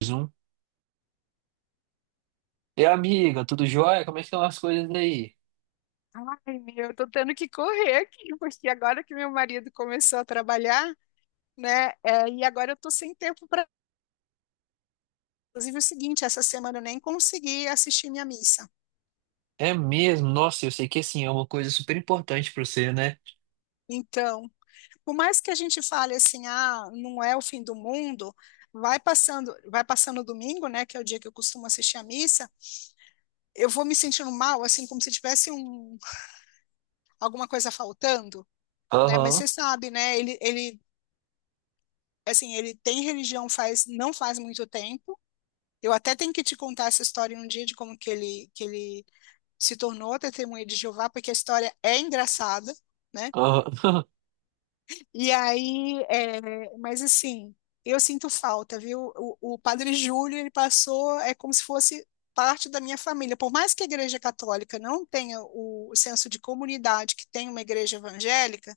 Mais um. E amiga, tudo jóia? Como é que estão as coisas aí? Ai, meu, eu tô tendo que correr aqui, porque agora que meu marido começou a trabalhar, né? E agora eu tô sem tempo para. Inclusive, é o seguinte, essa semana eu nem consegui assistir minha missa. É mesmo? Nossa, eu sei que assim é uma coisa super importante pra você, né? Então, por mais que a gente fale assim, ah, não é o fim do mundo, vai passando o domingo, né? Que é o dia que eu costumo assistir a missa, eu vou me sentindo mal, assim, como se tivesse alguma coisa faltando, né? Mas Aham, você sabe, né? Ele, assim, ele tem religião faz, não faz muito tempo. Eu até tenho que te contar essa história um dia de como que ele se tornou testemunha de Jeová, porque a história é engraçada, né? aham, E aí, mas assim, eu sinto falta, viu? O Padre Júlio, ele passou, é como se fosse parte da minha família. Por mais que a Igreja Católica não tenha o senso de comunidade que tem uma igreja evangélica,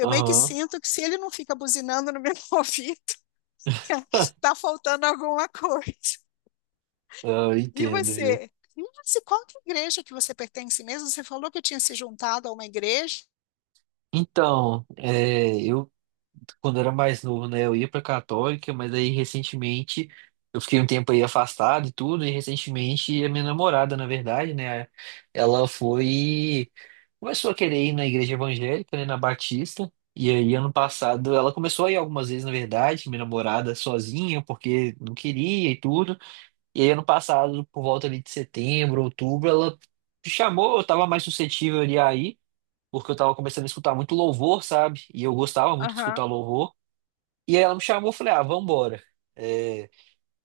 meio que aham. sinto que se ele não fica buzinando no meu ouvido, tá faltando alguma coisa. Ah, eu E entendo, viu? você? Mas e qual que é a igreja que você pertence mesmo? Você falou que tinha se juntado a uma igreja. Então, é, eu quando eu era mais novo, né, eu ia pra Católica, mas aí recentemente eu fiquei um tempo aí afastado e tudo, e recentemente a minha namorada, na verdade, né, ela foi, começou a querer ir na igreja evangélica, né, na Batista, e aí ano passado ela começou a ir algumas vezes, na verdade, minha namorada sozinha, porque não queria e tudo, e aí ano passado, por volta ali de setembro, outubro, ela me chamou, eu tava mais suscetível ali aí, porque eu tava começando a escutar muito louvor, sabe? E eu gostava muito de Aham. escutar louvor. E aí ela me chamou, eu falei, ah, vambora. É,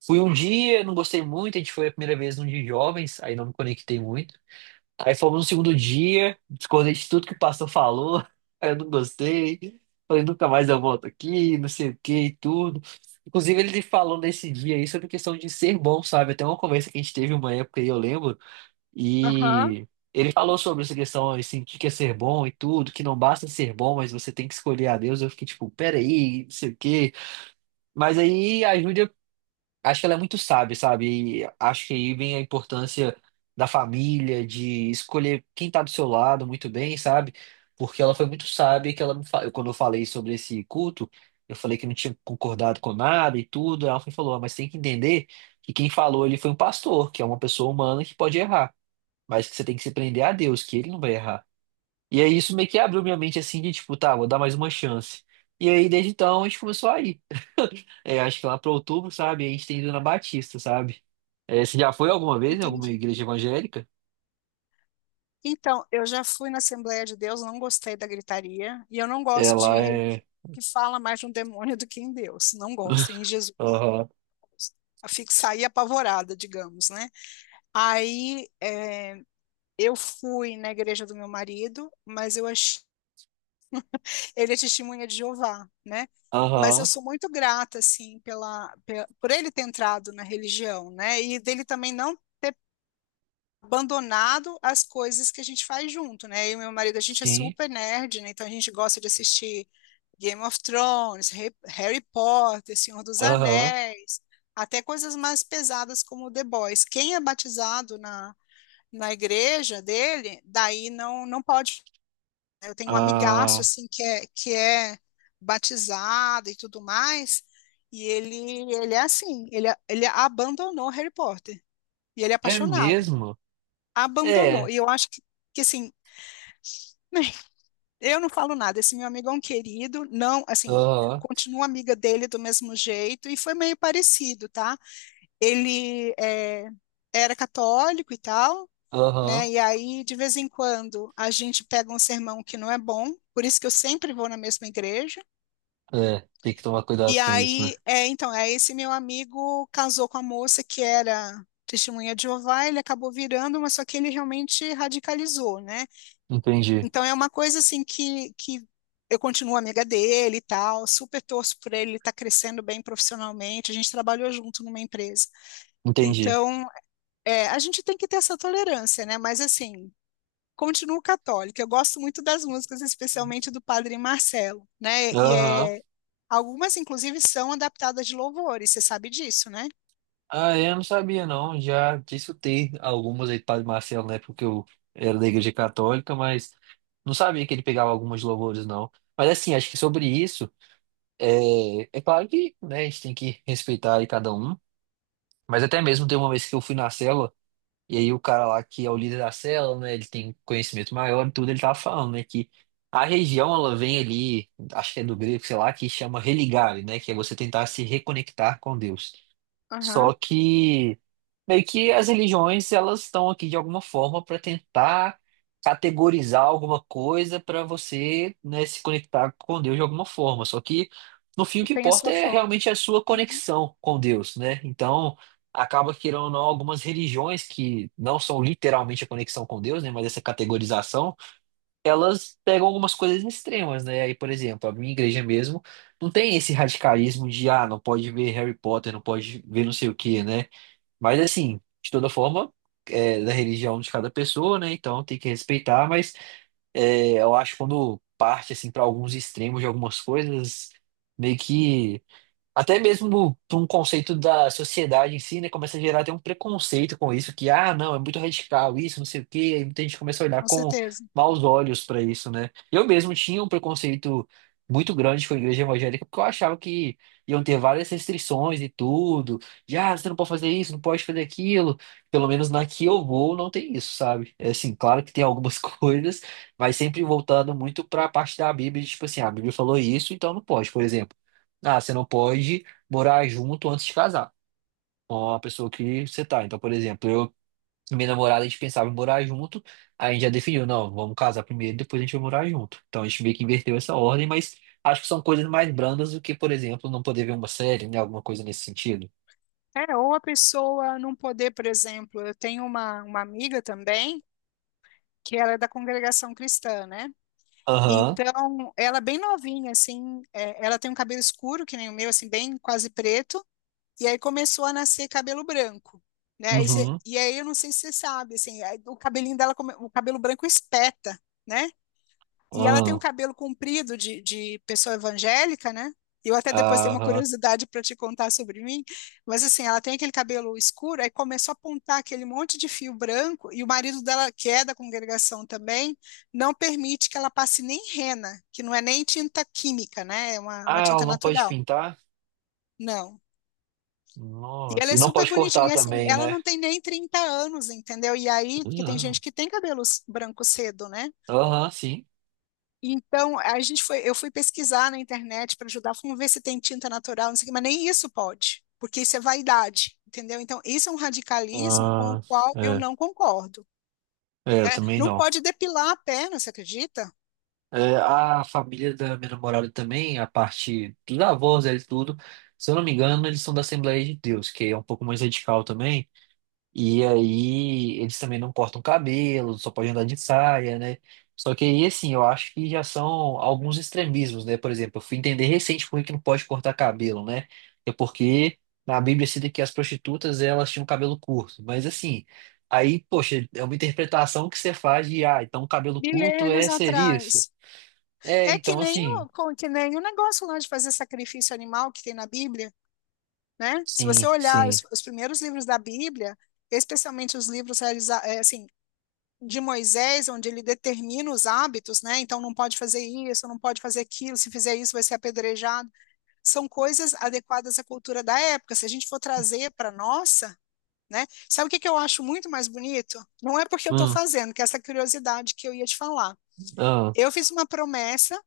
fui um dia, não gostei muito, a gente foi a primeira vez num dia de jovens, aí não me conectei muito. Aí fomos no segundo dia, discordei de tudo que o pastor falou, aí eu não gostei. Falei, nunca mais eu volto aqui, não sei o que e tudo. Inclusive, ele falou nesse dia aí sobre questão de ser bom, sabe? Até uma conversa que a gente teve uma época aí, eu lembro, Hã? e ele falou sobre essa questão, assim, o que que é ser bom e tudo, que não basta ser bom, mas você tem que escolher a Deus. Eu fiquei tipo, peraí, não sei o quê. Mas aí a Júlia, acho que ela é muito sábia, sabe? E acho que aí vem a importância da família, de escolher quem tá do seu lado muito bem, sabe? Porque ela foi muito sábia que ela me fa... quando eu falei sobre esse culto, eu falei que não tinha concordado com nada e tudo. Ela foi e falou, "Ah, mas tem que entender que quem falou ele foi um pastor, que é uma pessoa humana que pode errar, mas que você tem que se prender a Deus, que ele não vai errar. E aí isso meio que abriu minha mente assim de tipo, tá, vou dar mais uma chance. E aí desde então a gente começou a ir acho que lá para outubro, sabe? A gente tem ido na Batista, sabe? É, você já foi alguma vez em alguma Entendi. igreja evangélica? Então, eu já fui na Assembleia de Deus, não gostei da gritaria, e eu não gosto de Ela religião é. que fala mais de um demônio do que em Deus. Não gosto. Em Jesus, Aham. eu fico saí apavorada, digamos, né? Aí, eu fui na igreja do meu marido, mas eu achei ele é testemunha de Jeová, né? Mas eu Aham. sou muito grata, assim, por ele ter entrado na religião, né? E dele também não ter abandonado as coisas que a gente faz junto, né? Eu e meu marido, a gente é Sim. super nerd, né? Então a gente gosta de assistir Game of Thrones, Harry Potter, Senhor dos Aham. Anéis, até coisas mais pesadas como The Boys. Quem é batizado na igreja dele, daí não pode. Eu tenho um amigaço, Ah. assim, que é batizado e tudo mais, e ele é assim, ele abandonou Harry Potter, e ele é É apaixonado, né? mesmo? Abandonou, É. e eu acho que assim, eu não falo nada, esse meu amigo é um querido, não, assim, Aham. continuo amiga dele do mesmo jeito, e foi meio parecido, tá? Ele é, era católico e tal, Aham. né? E aí, de vez em quando, a gente pega um sermão que não é bom, por isso que eu sempre vou na mesma igreja. É. Tem que tomar E cuidado com isso, né? aí, então, esse meu amigo casou com a moça que era testemunha de Jeová, ele acabou virando, mas só que ele realmente radicalizou, né? Entendi. Então é uma coisa assim que eu continuo amiga dele e tal, super torço por ele, ele está crescendo bem profissionalmente, a gente trabalhou junto numa empresa. Entendi. Então, a gente tem que ter essa tolerância, né? Mas assim, continuo católica. Eu gosto muito das músicas, especialmente do Padre Marcelo, né? E Aham. Algumas, inclusive, são adaptadas de louvores, você sabe disso, né? Ah, é, eu não sabia, não. Já discutei algumas aí do Padre Marcelo, né? Porque eu era da igreja católica, mas não sabia que ele pegava algumas louvores, não. Mas assim, acho que sobre isso. É claro que, né, a gente tem que respeitar aí cada um, mas até mesmo tem uma vez que eu fui na cela, e aí o cara lá que é o líder da cela, né, ele tem conhecimento maior e tudo, ele tava falando, né, que a região, ela vem ali, acho que é do grego, sei lá, que chama religare, né, que é você tentar se reconectar com Deus. Só Aham. que meio que as religiões elas estão aqui de alguma forma para tentar categorizar alguma coisa para você, né, se conectar com Deus de alguma forma. Só que no fim o que Tem a importa sua é forma. realmente a sua Uhum. conexão com Deus, né? Então acaba que querendo ou não algumas religiões que não são literalmente a conexão com Deus, né, mas essa categorização elas pegam algumas coisas extremas, né? Aí, por exemplo, a minha igreja mesmo não tem esse radicalismo de, ah, não pode ver Harry Potter, não pode ver não sei o quê, né? Mas, assim, de toda forma, é da religião de cada pessoa, né? Então tem que respeitar, mas eu acho que quando parte, assim, para alguns extremos de algumas coisas, meio que. Até mesmo para um conceito da sociedade em si, né? Começa a gerar até um preconceito com isso, que, ah, não, é muito radical isso, não sei o quê. Aí muita gente começa a olhar Com com certeza. maus olhos para isso, né? Eu mesmo tinha um preconceito muito grande com a igreja evangélica, porque eu achava que iam ter várias restrições e tudo. De, ah, você não pode fazer isso, não pode fazer aquilo. Pelo menos na que eu vou, não tem isso, sabe? É assim, claro que tem algumas coisas, mas sempre voltando muito para a parte da Bíblia, de, tipo assim, ah, a Bíblia falou isso, então não pode, por exemplo. Ah, você não pode morar junto antes de casar com a pessoa que você tá. Então, por exemplo, eu e minha namorada, a gente pensava em morar junto, aí a gente já definiu, não, vamos casar primeiro, depois a gente vai morar junto. Então, a gente meio que inverteu essa ordem, mas acho que são coisas mais brandas do que, por exemplo, não poder ver uma série, né? Alguma coisa nesse sentido. É, ou a pessoa não poder, por exemplo, eu tenho uma amiga também, que ela é da congregação cristã, né? Aham, Então, ela é bem novinha, assim, ela tem um cabelo escuro, que nem o meu, assim, bem quase preto. E aí começou a nascer cabelo branco, né? E, uhum, e aí eu não sei se você sabe, assim, aí o cabelinho dela, o cabelo branco espeta, né? E ela tem um aham, cabelo comprido de pessoa evangélica, né? Eu até depois tenho uma aham. curiosidade para te contar sobre mim, mas assim, ela tem aquele cabelo escuro, aí começou a apontar aquele monte de fio branco, e o marido dela, que é da congregação também, não permite que ela passe nem henna, que não é nem tinta química, né? É Ah, uma ela tinta não pode natural. pintar? Não. E Nossa, ela é e não super pode bonitinha. cortar E assim, também, ela né? não tem nem 30 anos, entendeu? E aí, porque tem Uhum. gente que tem cabelos brancos cedo, né? Aham, sim. Então, eu fui pesquisar na internet para ajudar, vamos ver se tem tinta natural, não sei o quê, mas nem isso pode, porque isso é vaidade, entendeu? Então, isso é um radicalismo com o Ah, qual eu é. não concordo. É, eu também Não não. pode depilar a perna, você acredita? É, a família da minha namorada também, a parte dos avós, eles tudo, se eu não me engano, eles são da Assembleia de Deus, que é um pouco mais radical também. E aí eles também não cortam cabelo, só podem andar de saia, né? Só que aí, assim, eu acho que já são alguns extremismos, né? Por exemplo, eu fui entender recente por que que não pode cortar cabelo, né? É porque na Bíblia cita que as prostitutas, elas tinham cabelo curto. Mas assim, aí, poxa, é uma interpretação que você faz de, ah, então cabelo curto Milênios é ser isso. atrás. É, É que então nem assim, que nem o negócio lá de fazer sacrifício animal que tem na Bíblia. Né? Se sim, você olhar sim. Os primeiros livros da Bíblia, especialmente os livros assim, de Moisés, onde ele determina os hábitos, né? Então não pode fazer isso, não pode fazer aquilo, se fizer isso vai ser apedrejado. São coisas adequadas à cultura da época. Se a gente for trazer para nossa, né? Sabe o que que eu acho muito mais bonito? Não é porque eu estou Hum, fazendo, que é essa curiosidade que eu ia te falar. ah, Eu fiz uma promessa,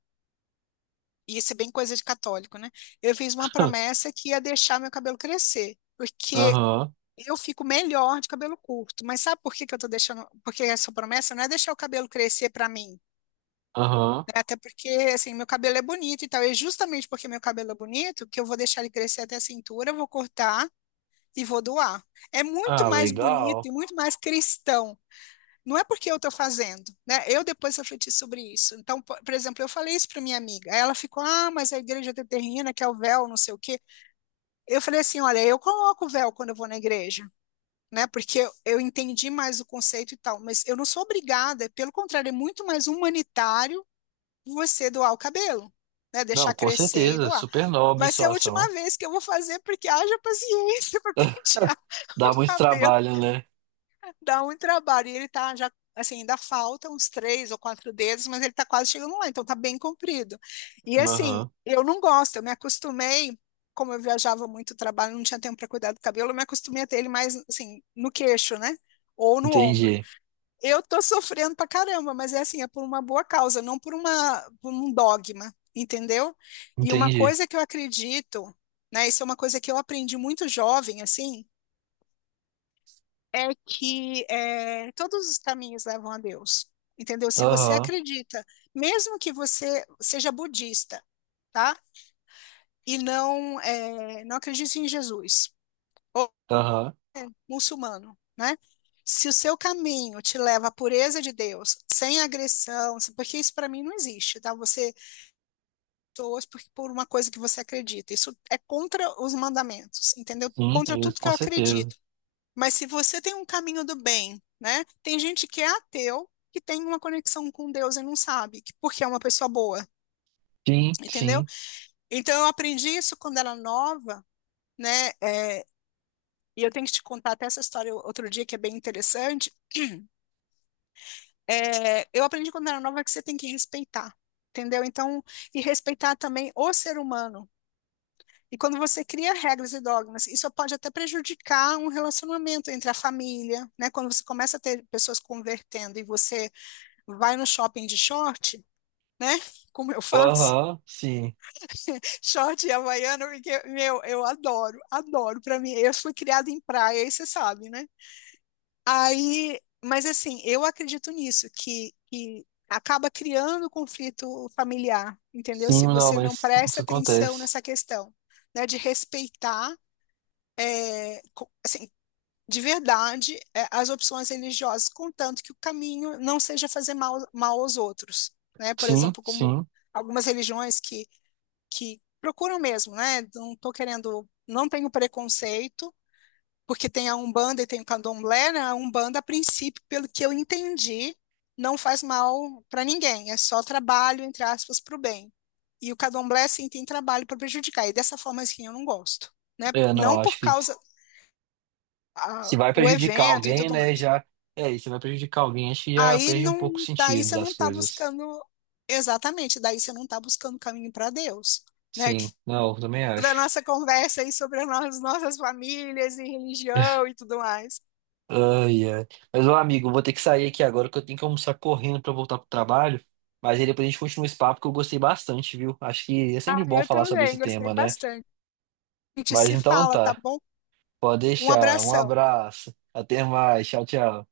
e isso é bem coisa de católico, né? Eu fiz uma promessa que ia deixar meu cabelo crescer, porque aham, eu fico melhor de cabelo curto, mas sabe por que que eu tô deixando? Porque essa promessa não é deixar o cabelo crescer pra mim, aham. né? Até porque, assim, meu cabelo é bonito e tal. É justamente porque meu cabelo é bonito, que eu vou deixar ele crescer até a cintura, vou cortar e vou doar. É muito Ah, mais bonito legal. e muito mais cristão. Não é porque eu tô fazendo, né? Eu depois refleti sobre isso. Então, por exemplo, eu falei isso pra minha amiga. Aí ela ficou, ah, mas a igreja determina que é o véu, não sei o quê. Eu falei assim, olha, eu coloco o véu quando eu vou na igreja. Né? Porque eu entendi mais o conceito e tal, mas eu não sou obrigada, pelo contrário, é muito mais humanitário você doar o cabelo, né? Deixar Não, com crescer e certeza, doar. super nobre Vai ser a sua última ação. vez que eu vou fazer, porque haja paciência para pentear Dá o muito cabelo. trabalho, né? Dá um trabalho. E ele tá já, assim, ainda falta uns três ou quatro dedos, mas ele tá quase chegando lá, então tá bem comprido. E assim, Aham, eu não gosto, eu me acostumei, como eu viajava muito trabalho, não tinha tempo para cuidar do cabelo, eu me acostumei a ter ele mais, assim, no queixo, né? Ou no ombro. entendi, Eu tô sofrendo pra caramba, mas é assim, é por uma boa causa, não por por um dogma, entendeu? E uma entendi. coisa que eu acredito, né? Isso é uma coisa que eu aprendi muito jovem, assim, todos os caminhos levam a Deus, entendeu? Se você Aham, acredita, mesmo que você seja budista, tá? Não acredite em Jesus ou aham, muçulmano, né? Se o seu caminho te leva à pureza de Deus, sem agressão, porque isso para mim não existe, tá? Você torce por uma coisa que você acredita. Isso é contra os mandamentos, entendeu? sim, Contra é isso, tudo que com eu certeza. acredito. Mas se você tem um caminho do bem, né? Tem gente que é ateu, que tem uma conexão com Deus e não sabe, porque é uma pessoa boa, Sim, entendeu? sim, Então eu aprendi isso quando era nova, né? É, e eu tenho que te contar até essa história outro dia, que é bem interessante. É, eu aprendi quando era nova que você tem que respeitar, entendeu? Então, e respeitar também o ser humano. E quando você cria regras e dogmas, isso pode até prejudicar um relacionamento entre a família, né? Quando você começa a ter pessoas convertendo e você vai no shopping de short, né? Como eu faço, aham, sim. short e havaiana, porque, meu, eu adoro, adoro. Para mim, eu fui criada em praia, aí você sabe, né? Aí, mas assim, eu acredito nisso, que acaba criando conflito familiar, entendeu? Sim, Se não, você não mas isso presta atenção acontece. nessa questão, né, de respeitar, assim, de verdade é, as opções religiosas, contanto que o caminho não seja fazer mal, mal aos outros, né? Por Sim, exemplo, como sim. algumas religiões que procuram mesmo, né? Não estou querendo, não tenho preconceito, porque tem a Umbanda e tem o Candomblé, né? A Umbanda, a princípio, pelo que eu entendi, não faz mal para ninguém, é só trabalho, entre aspas, para o bem. E o Candomblé, sim, tem trabalho para prejudicar, e dessa forma, assim, eu não gosto, né? É, Não não, acho por que causa se vai o prejudicar evento e alguém, tudo né, mais. já... É, e se vai prejudicar alguém, acho que já Aí perde um pouco o não, daí sentido você não das está coisas. buscando exatamente, daí você não está buscando caminho para Deus, né? Que Sim, não, eu também toda a acho. nossa conversa aí sobre as nossas famílias e religião e tudo mais. Ai, ai. Mas, ô amigo, eu vou ter que sair aqui agora que eu tenho que almoçar correndo pra voltar pro trabalho. Mas aí depois a gente continua esse papo que eu gostei bastante, viu? Acho que é sempre Ah, bom eu falar sobre também esse gostei tema, né? bastante. A gente Mas se então fala, tá tá. bom? Pode Um deixar. Um abração. abraço. Até mais. Tchau, tchau.